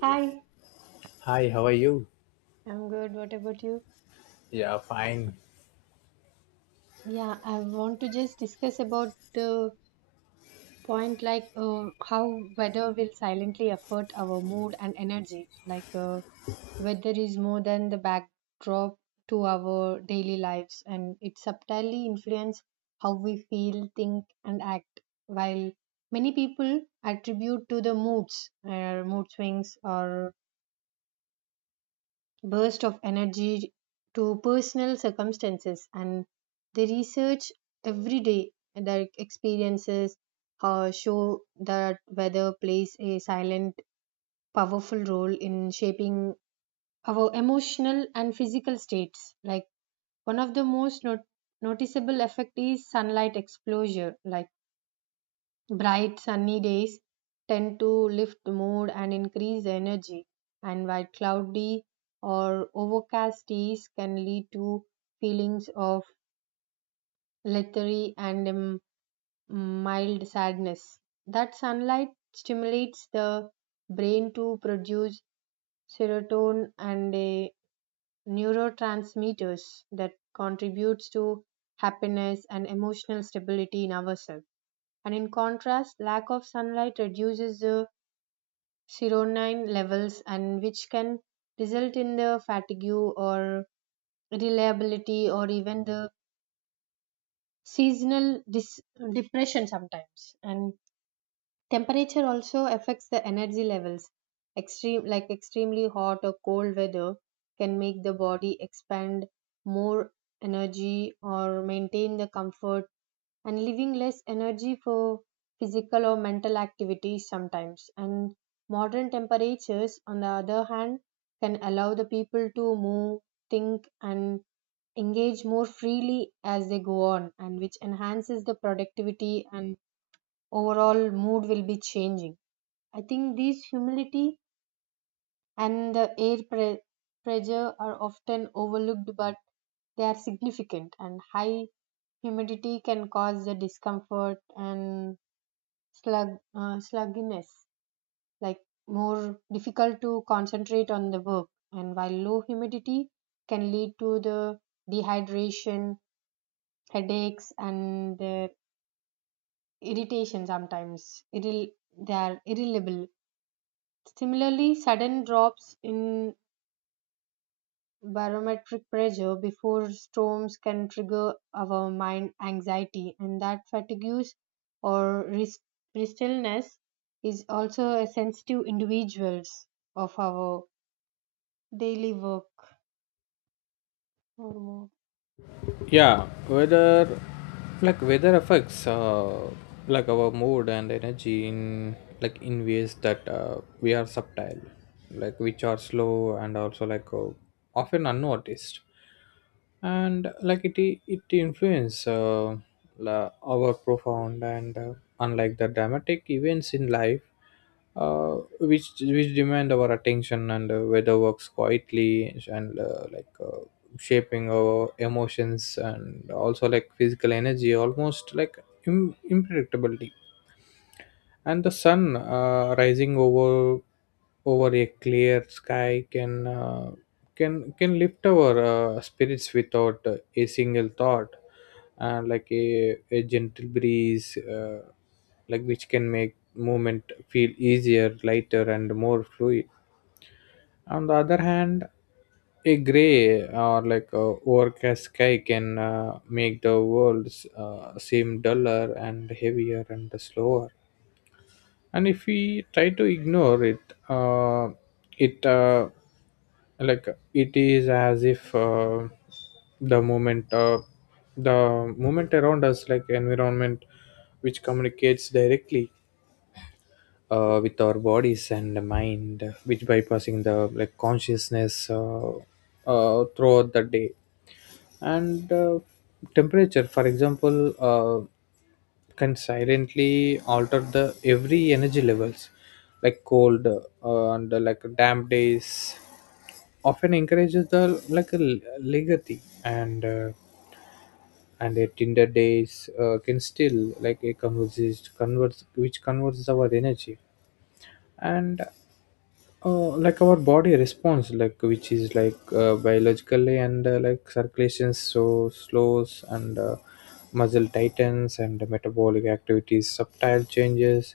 Hi, Hi, how are you? I'm good. What about you? Yeah, fine. Yeah, I want to just discuss about the point how weather will silently affect our mood and energy. Weather is more than the backdrop to our daily lives, and it subtly influences how we feel, think, and act. While many people attribute to the moods, mood swings, or burst of energy to personal circumstances and they research every day their experiences show that weather plays a silent powerful role in shaping our emotional and physical states like one of the most noticeable effect is sunlight exposure like bright sunny days tend to lift mood and increase energy, and while cloudy or overcast days can lead to feelings of lethargy and mild sadness. That sunlight stimulates the brain to produce serotonin and a neurotransmitters that contributes to happiness and emotional stability in ourselves. And in contrast, lack of sunlight reduces the serotonin levels and which can result in the fatigue or reliability or even the seasonal dis- depression sometimes and temperature also affects the energy levels extreme like extremely hot or cold weather can make the body expand more energy or maintain the comfort and leaving less energy for physical or mental activities sometimes. And modern temperatures, on the other hand, can allow the people to move, think, and engage more freely as they go on, and which enhances the productivity and overall mood will be changing. I think these humidity and the pressure are often overlooked, but they are significant and high humidity can cause the discomfort and slug, slugginess, like more difficult to concentrate on the work. And while low humidity can lead to the dehydration, headaches, and irritation sometimes. They are irritable. Similarly, sudden drops in barometric pressure before storms can trigger our mind anxiety and that fatigues or restlessness is also a sensitive individuals of our daily work. Oh, Yeah, weather, like weather affects like our mood and energy in, like, in ways that we are subtle, like which are slow and also often unnoticed, and like it influence our profound, and unlike the dramatic events in life, uh, which demand our attention, and weather works quietly, and shaping our emotions and also like physical energy almost like impracticability. And the sun rising over a clear sky can can lift our spirits without a single thought, like a gentle breeze, uh, like which can make movement feel easier, lighter, and more fluid. On the other hand, a gray, or like a overcast sky can make the world seem duller and heavier and slower, and if we try to ignore it, uh, it uh, like it is as if the moment uh, the moment around us, like environment, which communicates directly with our bodies and the mind, which bypassing the like consciousness, throughout the day. And Temperature, for example, uh, can silently alter the every energy levels, like cold and like damp days often encourages the like a legacy, and and their Tinder days can still like a converses converts which converts our energy. And like our body response, like which is biologically, and like circulations so slows, and muscle tightens and metabolic activities subtle changes.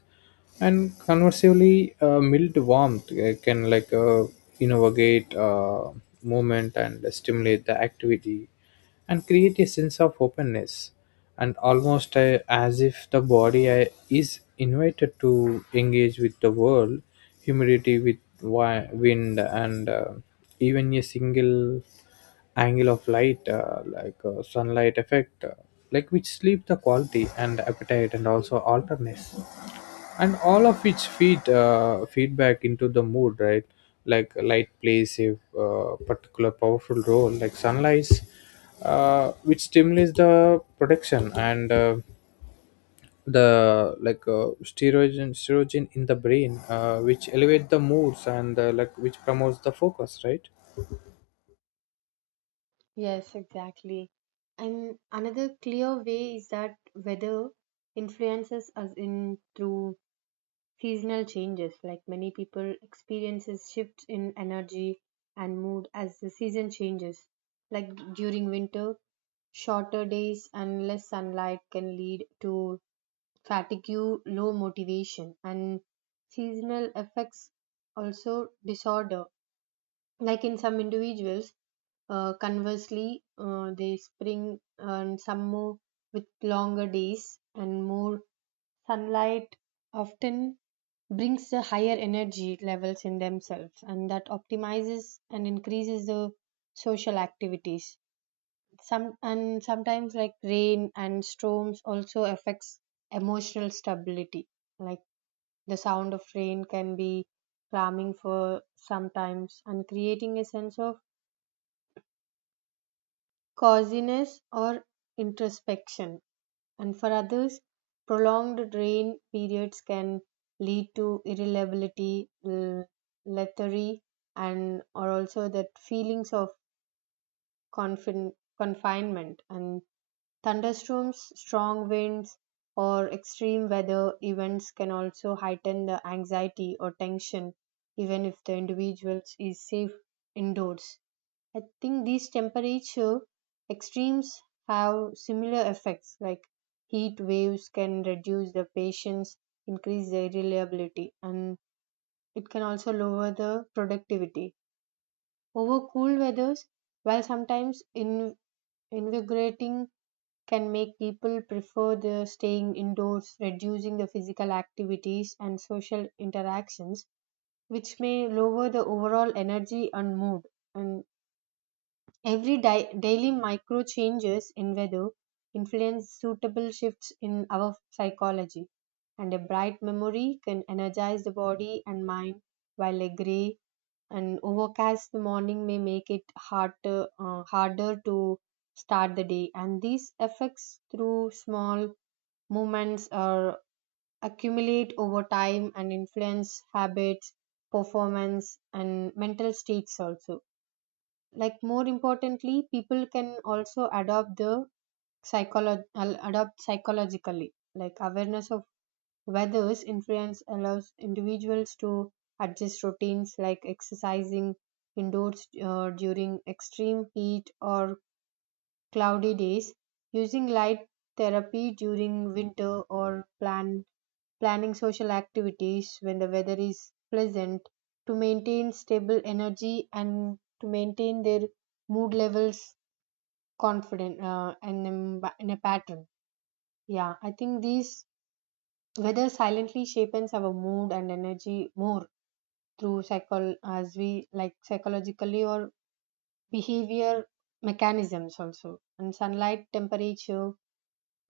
And conversely, mild warmth can innovate movement and stimulate the activity and create a sense of openness, and almost as if the body is invited to engage with the world. Humidity with wind, and even a single angle of light, sunlight effect, like which sleep the quality and appetite and also alertness, and all of which feedback into the mood, right? Like light plays a particular powerful role, like sunlight, which stimulates the production, and the like sterogen in the brain, which elevate the moods, and like which promotes the focus, right? yes, exactly, and another clear way is that weather influences us in through seasonal changes, like many people, experiences shifts in energy and mood as the season changes. Like during winter, shorter days and less sunlight can lead to fatigue, low motivation, and seasonal effects also disorder. Like in some individuals, conversely, they spring and summer with longer days and more sunlight often brings the higher energy levels in themselves and that optimizes and increases the social activities some and sometimes like rain and storms also affects emotional stability like the sound of rain can be calming for sometimes and creating a sense of coziness or introspection and for others, prolonged rain periods can lead to irritability, lethargy, and or also that feelings of confin- confinement. And thunderstorms, strong winds, or extreme weather events can also heighten the anxiety or tension, even if the individual is safe indoors. I think these temperature extremes have similar effects, like heat waves can reduce the patience, increase their reliability, and it can also lower the productivity. Over cool weathers, while invigorating, can make people prefer the staying indoors, reducing the physical activities and social interactions, which may lower the overall energy and mood. And every daily micro changes in weather influence suitable shifts in our psychology, and a bright memory can energize the body and mind, while a gray and overcast the morning may make it harder to start the day. And these effects, through small movements, are accumulate over time and influence habits, performance, and mental states also like more importantly people can also adopt psychologically like awareness of weather's influence allows individuals to adjust routines like exercising indoors during extreme heat or cloudy days, using light therapy during winter, or planning social activities when the weather is pleasant to maintain stable energy and to maintain their mood levels confident and in a pattern. Yeah, I think these weather silently shapes our mood and energy more through psychol as we like psychologically or behavior mechanisms also and sunlight temperature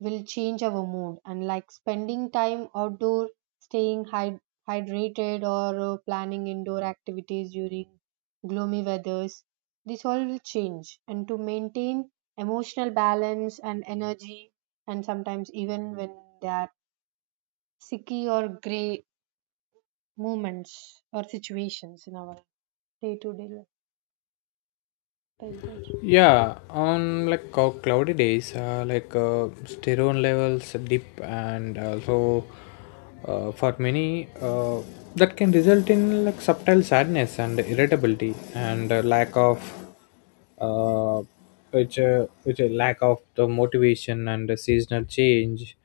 will change our mood and like spending time outdoor staying hydrated or planning indoor activities during gloomy weathers this all will change and to maintain emotional balance and energy and sometimes even when there are sicky or gray moments or situations in our day to day life like that. Yeah, on like cloudy days, sterone levels dip, and also for many, that can result in like subtle sadness and irritability and lack of, uh, which a lack of the motivation and the seasonal change.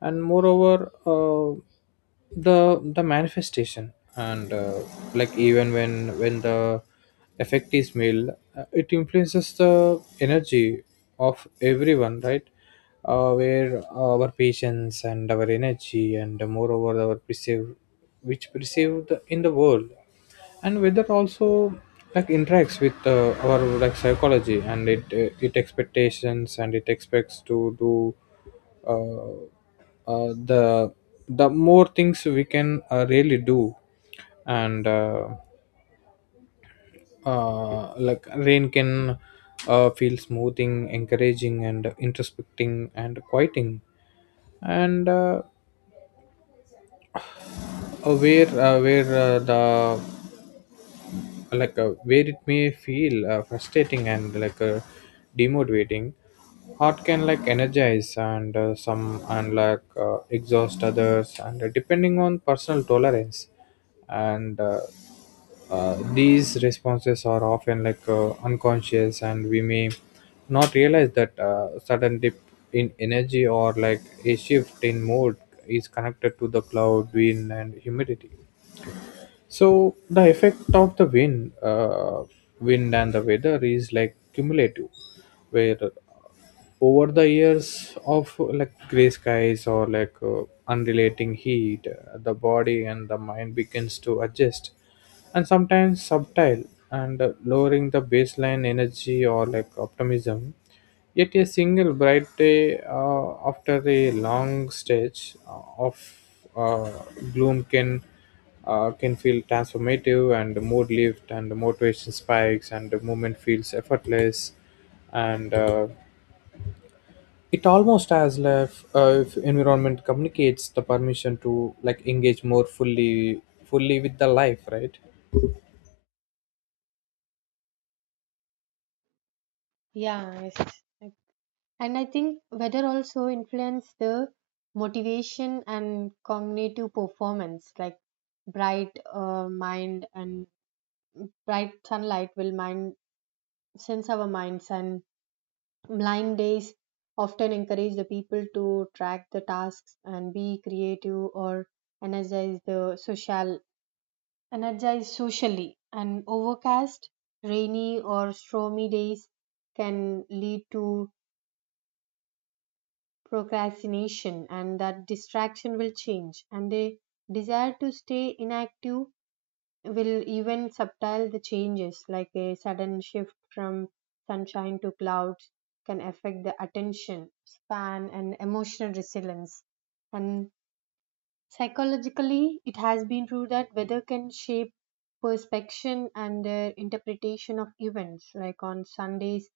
And moreover, the the manifestation, and like even when the effect is male, it influences the energy of everyone, right? Where our patience and our energy, and moreover our perceive, which perceive the in the world. And whether also like interacts with our like psychology and it expectations and it expects to do, uh, uh, the the more things we can really do. And like rain can feel smoothing, encouraging, and introspecting, and quieting. And where the like where it may feel frustrating and demotivating. Art can like energize, and some and exhaust others, and depending on personal tolerance. And these responses are often unconscious, and we may not realize that sudden dip in energy, or like a shift in mood, is connected to the cloud, wind, and humidity. So the effect of the wind, wind and the weather is like cumulative, where over the years of like gray skies, or unrelating heat, the body and the mind begins to adjust, and sometimes subtle, and lowering the baseline energy or like optimism. Yet a single bright day, after a long stretch of uh, gloom, can feel transformative, and the mood lift, and the motivation spikes, and the movement feels effortless, and it almost as if environment communicates the permission to like engage more fully with the life, right? Yes. I think weather also influence the motivation and cognitive performance. Like bright mind and bright sunlight will mind sense our minds, and blind days often encourage the people to track the tasks and be creative or energize the social energize socially. And overcast, rainy or stormy days can lead to procrastination and that distraction will change and a desire to stay inactive will even subtile the changes like a sudden shift from sunshine to clouds can affect the attention span and emotional resilience and psychologically it has been proved that weather can shape perception and their interpretation of events like on sundays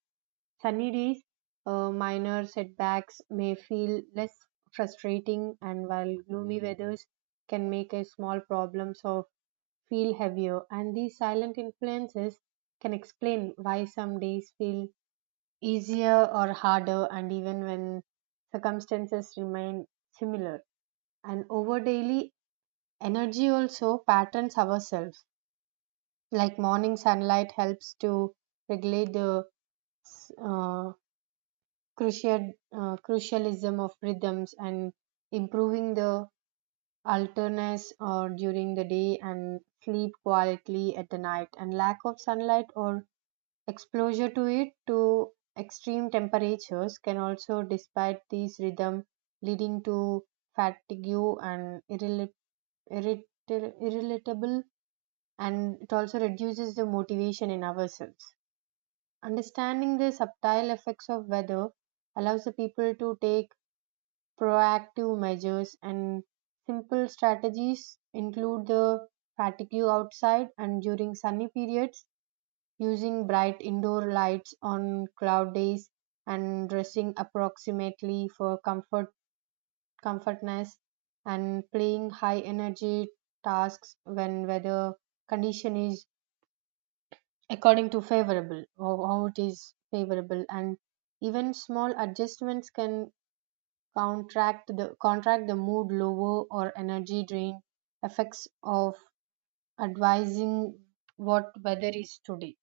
sunny days, minor setbacks may feel less frustrating, and while gloomy weathers can make a small problems or feel heavier, and these silent influences can explain why some days feel easier or harder, and even when circumstances remain similar. And over daily energy also patterns ourselves, like morning sunlight helps to regulate the uh, crucial, crucialism of rhythms and improving the alertness or during the day and sleep quietly at the night and lack of sunlight or exposure to it to extreme temperatures can also despite these rhythm leading to fatigue and irritable and it also reduces the motivation in ourselves understanding the subtle effects of weather allows the people to take proactive measures and simple strategies include the fatigue outside and during sunny periods, using bright indoor lights on cloud days, and dressing approximately for comfortness, and playing high energy tasks when weather condition is according to favorable, or how it is favorable, and even small adjustments can contract the mood lower or energy drain effects of advising what weather is today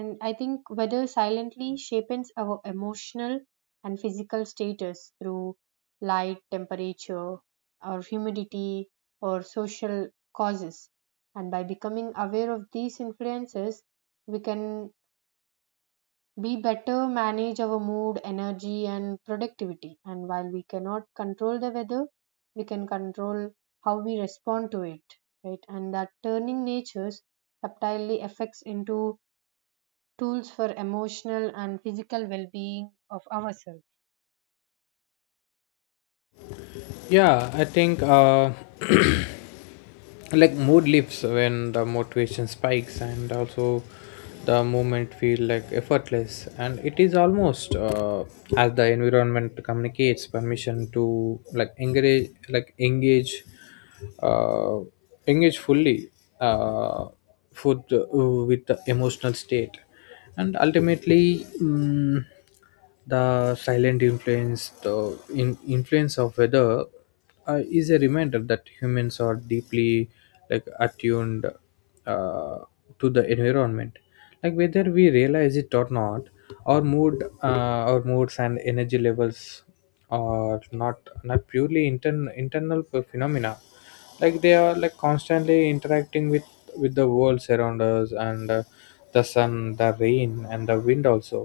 and I think weather silently shapes our emotional and physical status through light temperature or humidity or social causes and by becoming aware of these influences we can we better manage our mood, energy, and productivity. And while we cannot control the weather, we can control how we respond to it, right? And that turning natures subtly affects into tools for emotional and physical well being of ourselves. Yeah, I think. Like mood lifts when the motivation spikes, and also the movement feel like effortless, and it is almost as the environment communicates permission to like engage like engage uh, engage fully uh, for the, with the emotional state. And ultimately, the silent influence, the influence of weather, is a reminder that humans are deeply like attuned uh, to the environment, like whether we realize it or not. Our mood, our moods and energy levels, or not not purely internal phenomena. Like they are like constantly interacting with the worlds around us. And the sun, the rain, and the wind, also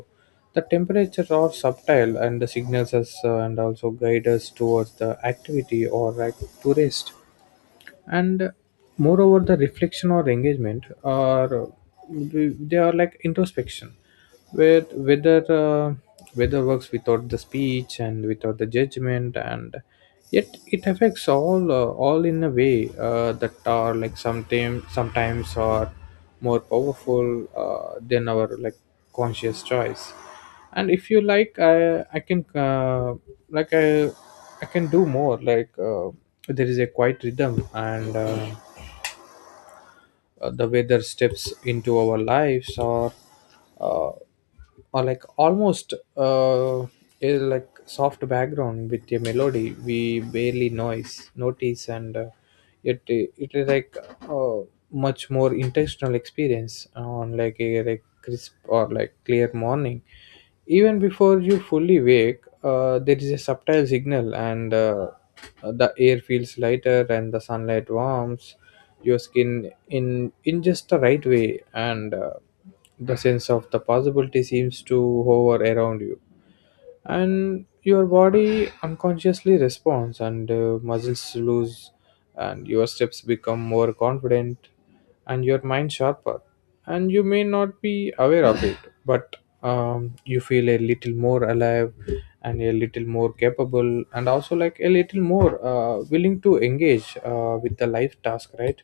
the temperature, are subtle, and the signals us, and also guide us towards the activity, or like to rest. And moreover, the reflection or engagement are they are like introspection, where whether whether works without the speech and without the judgment. And yet it affects all, all in a way that are like sometimes are more powerful than our like conscious choice. And if you like, I can like i I can do more, there is a quiet rhythm, and the weather steps into our lives, or uh, or like almost a like soft background with a melody we barely noise notice. And it is like uh, much more intentional experience on like a like crisp or like clear morning. Even before you fully wake, there is a subtle signal, and the air feels lighter, and the sunlight warms your skin in just the right way, and the sense of the possibility seems to hover around you. And your body unconsciously responds, and muscles lose, and your steps become more confident, and your mind sharper. And you may not be aware of it, but you feel a little more alive, and a little more capable, and also like a little more willing to engage with the life task, right?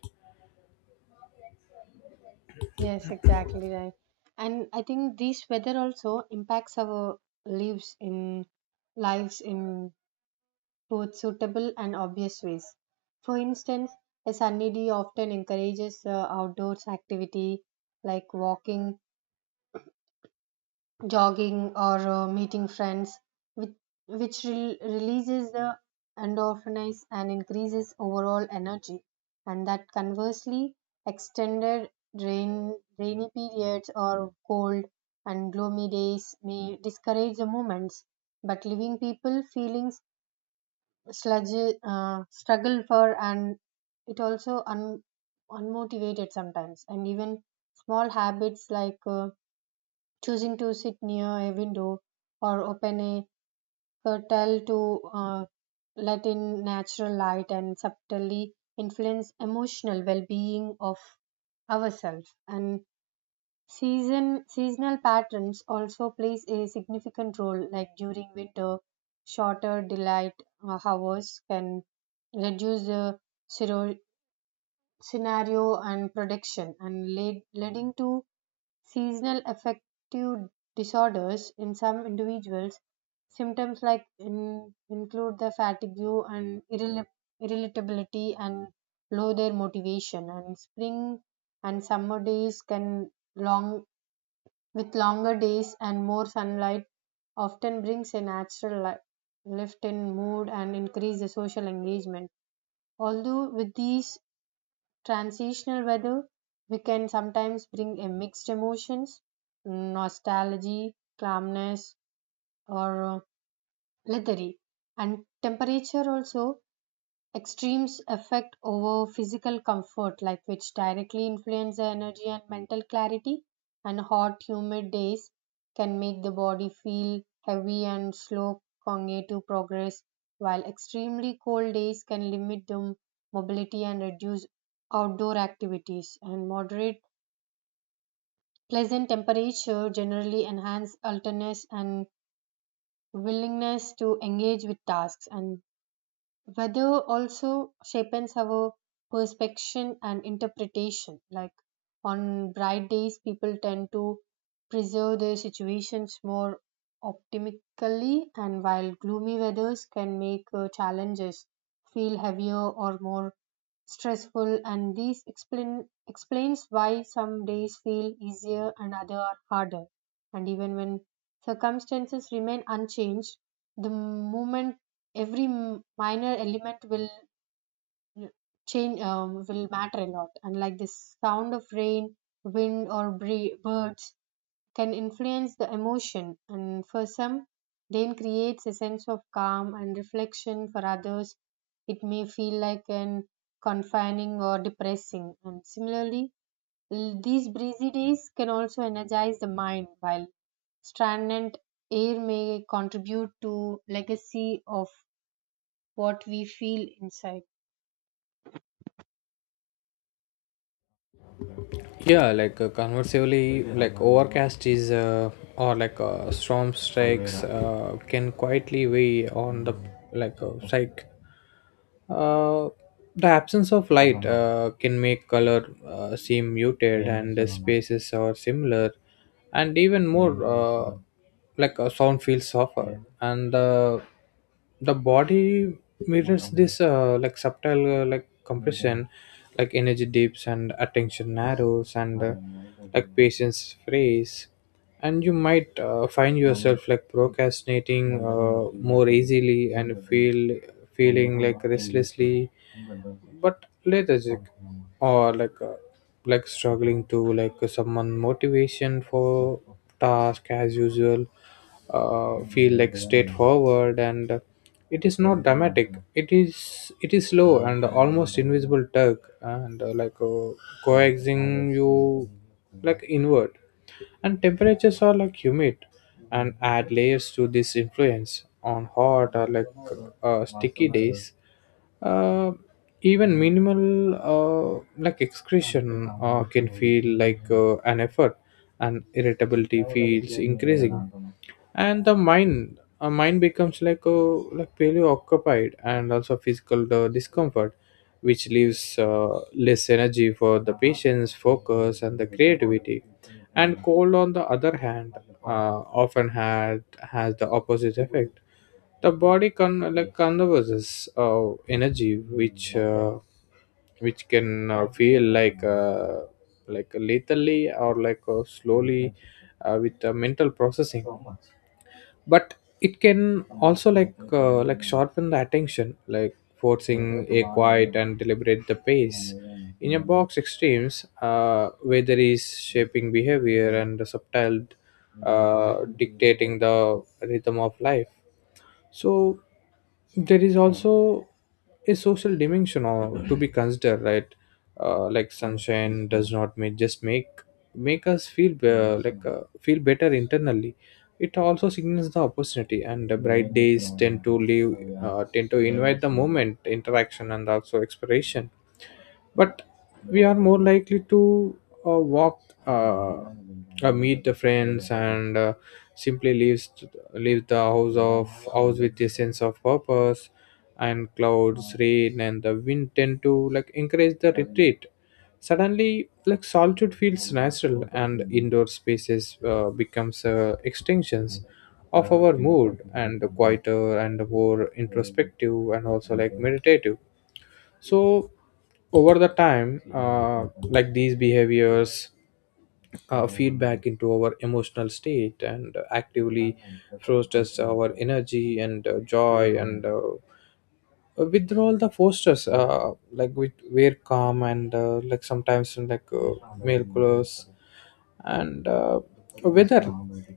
Yes, exactly right. And I think this weather also impacts our lives in lives in both suitable and obvious ways. For instance, a sunny day often encourages outdoors activity like walking, jogging, or meeting friends, which, which releases the endorphins and increases overall energy. And that conversely, rainy periods or cold and gloomy days may discourage the movements, but leaving people feeling sludge struggle for and it also unmotivated sometimes and even small habits like choosing to sit near a window or open a curtain to let in natural light and subtly influence emotional well-being of ourselves and seasonal patterns also plays a significant role, like during winter, shorter daylight hours can reduce the sero- scenario and production, and leading to seasonal affective disorders in some individuals. Symptoms like include the fatigue and irritability and low their motivation, and spring and summer days can long with longer days and more sunlight often brings a natural lift in mood and increase the social engagement. Although with these transitional weather, we can sometimes bring a mixed emotions, nostalgia, calmness, or lethargy. And temperature also extremes affect over physical comfort, like which directly influence the energy and mental clarity. And hot, humid days can make the body feel heavy and slow cognitive progress, while extremely cold days can limit the mobility and reduce outdoor activities. And moderate, pleasant temperature generally enhance alertness and willingness to engage with tasks. And weather also shapes our perception and interpretation. Like on bright days, people tend to preserve their situations more optimistically, and while gloomy weathers can make challenges feel heavier or more stressful. And explains why some days feel easier and other are harder. And even when circumstances remain unchanged, the moment every minor element will change will matter a lot and like the sound of rain wind or birds can influence the emotion and for some rain creates a sense of calm and reflection for others it may feel like an confining or depressing and similarly these breezy days can also energize the mind while stagnant air may contribute to legacy of what we feel inside. Yeah, like conversely, like overcast is, or storm strikes can quietly weigh on the psyche. uh, the absence of light can make color seem muted, and the spaces are similar. And even more, like a sound feels softer, and the body mirrors this, like subtle, like compression. Like energy dips, and attention narrows, and like patience frees. And you might find yourself like procrastinating more easily, and feeling like restlessly, but lethargic, or like struggling to like someone motivation for task as usual, feel like straightforward. And it is not dramatic, it is slow and almost invisible tug, and coaxing you like inward. And temperatures are like humid, and add layers to this influence on hot or sticky days. uh, Even minimal like excretion can feel like an effort, and irritability feels increasing. And the mind becomes like a like fairly occupied, and also physical discomfort, which leaves less energy for the patient's focus and the creativity. And cold, on the other hand, often had has the opposite effect. The body like conserves uh, energy, which uh, which can feel like lethally, or slowly with mental processing. But it can also like sharpen the attention, like forcing a quiet and deliberate the pace, in a box extremes, where there is shaping behavior and the subtle, dictating the rhythm of life. So there is also a social dimension or to be considered, right? Like sunshine does not make just make make us feel feel better internally. It also signals the opportunity, and the bright days tend to leave, tend to invite the moment interaction and also exploration. But we are more likely to walk, uh, meet the friends, and simply leave the house of house with a sense of purpose. And clouds, rain, and the wind tend to like encourage the retreat. Suddenly, like solitude feels natural, and indoor spaces becomes extensions of our mood, and quieter and more introspective and also like meditative. So over the time, like these behaviors feedback into our emotional state, and actively fosters our energy, and joy, and withdrawal the fosters like we wear calm, and like sometimes in male colors. And Weather,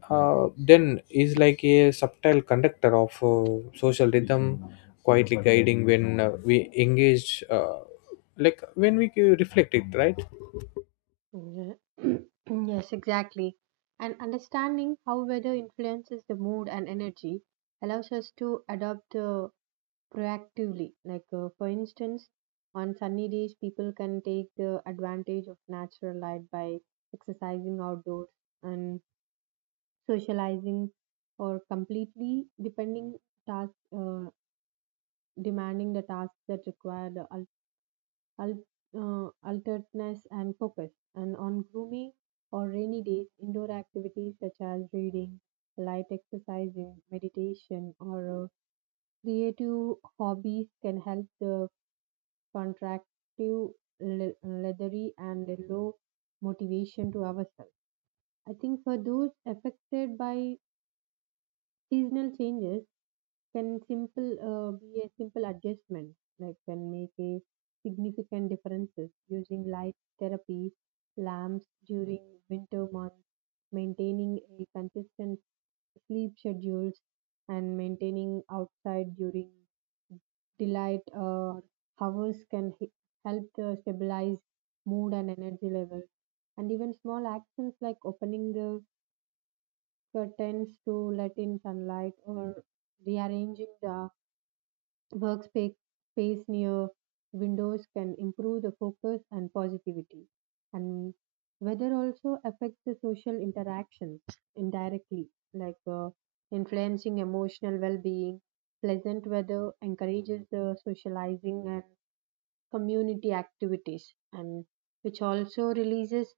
then, is like a subtle conductor of social rhythm, quietly guiding when we engage, like when we reflect it, right? Ye- yes, exactly. And understanding how weather influences the mood and energy allows us to adapt proactively. Like, for instance, on sunny days, people can take the advantage of natural light by exercising outdoors and socializing, or task, uh, demanding the tasks that require the al- alertness, and focus. And on gloomy or rainy days, indoor activities such as reading, light exercising, meditation, or creative hobbies can help the contractive, leathery, and low motivation to ourselves. I think for those affected by seasonal changes, can simple be a simple adjustment like can make a significant differences using light therapy lamps during winter months maintaining a consistent sleep schedules and maintaining outside during daylight hours can help to stabilize mood and energy levels. And even small actions like opening the curtains to let in sunlight or rearranging the Workspace space near windows can improve the focus and positivity. And weather also affects the social interactions indirectly, like influencing emotional well being. Pleasant weather encourages the socializing and community activities, and which also releases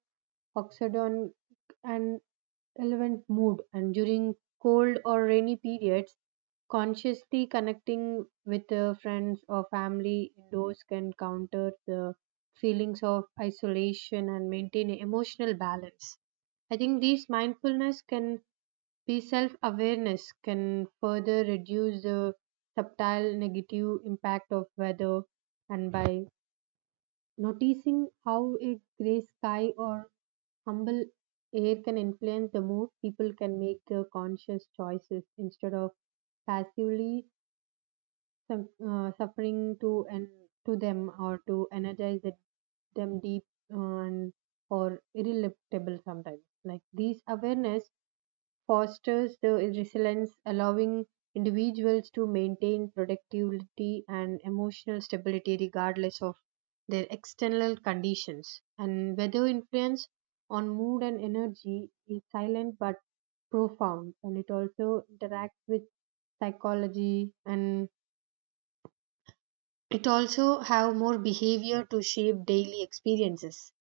oxidon and relevant mood. And during cold or rainy periods, consciously connecting with friends or family indoors can counter the feelings of isolation and maintain emotional balance. I think these mindfulness can be self awareness, can further reduce the subtle negative impact of weather, and by noticing how a gray sky or humble air can influence the mood, people can make the conscious choices instead of passively some suffering to and to them or to energize it, them deep and or irrelatable sometimes like these awareness fosters the resilience allowing individuals to maintain productivity and emotional stability regardless of their external conditions and weather influence on mood and energy is silent but profound and it also interacts with psychology and it also have more behavior to shape daily experiences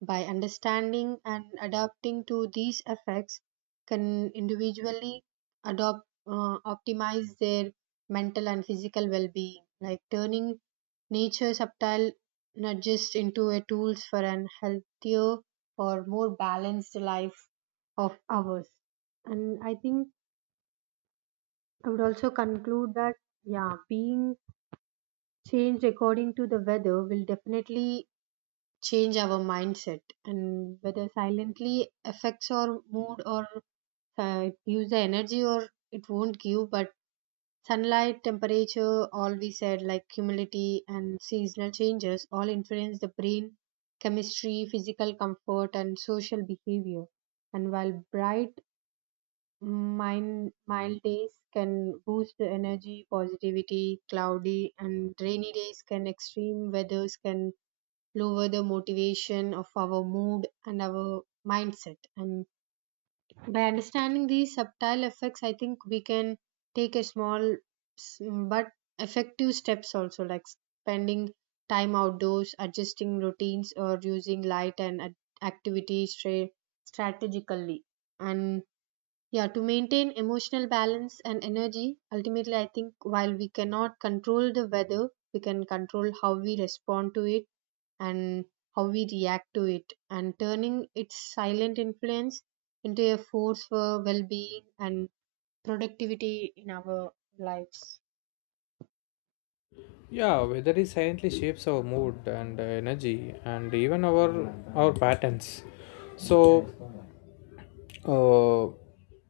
by understanding and adapting to these effects can individually adopt optimize their mental and physical well-being like turning nature's subtle nudges into a tools for an healthier or more balanced life of ours and I think I would also conclude that yeah being changed according to the weather will definitely change our mindset and whether silently affects our mood or use the energy or it won't give but sunlight temperature all we said like humidity and seasonal changes all influence the brain chemistry physical comfort and social behavior and while bright mind mild days can boost the energy positivity cloudy and rainy days can extreme weathers can lower the motivation of our mood and our mindset. And by understanding these subtle effects, I think we can take a small s- but effective steps also, like spending time outdoors, adjusting routines, or using light and activities strategically. And yeah, to maintain emotional balance and energy, ultimately, I think while we cannot control the weather, we can control how we respond to it and how we react to it and turning its silent influence into a force for well-being and productivity in our lives. Yeah, weather is silently shapes our mood and energy, and even our patterns. So, uh,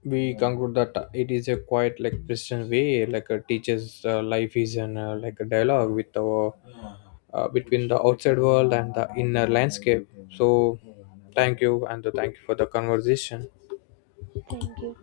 we conclude that it is a quite like Christian way, like a teacher's life is an, like a dialogue with our, between the outside world and the inner landscape. So, thank you, and thank you for the conversation. Thank you.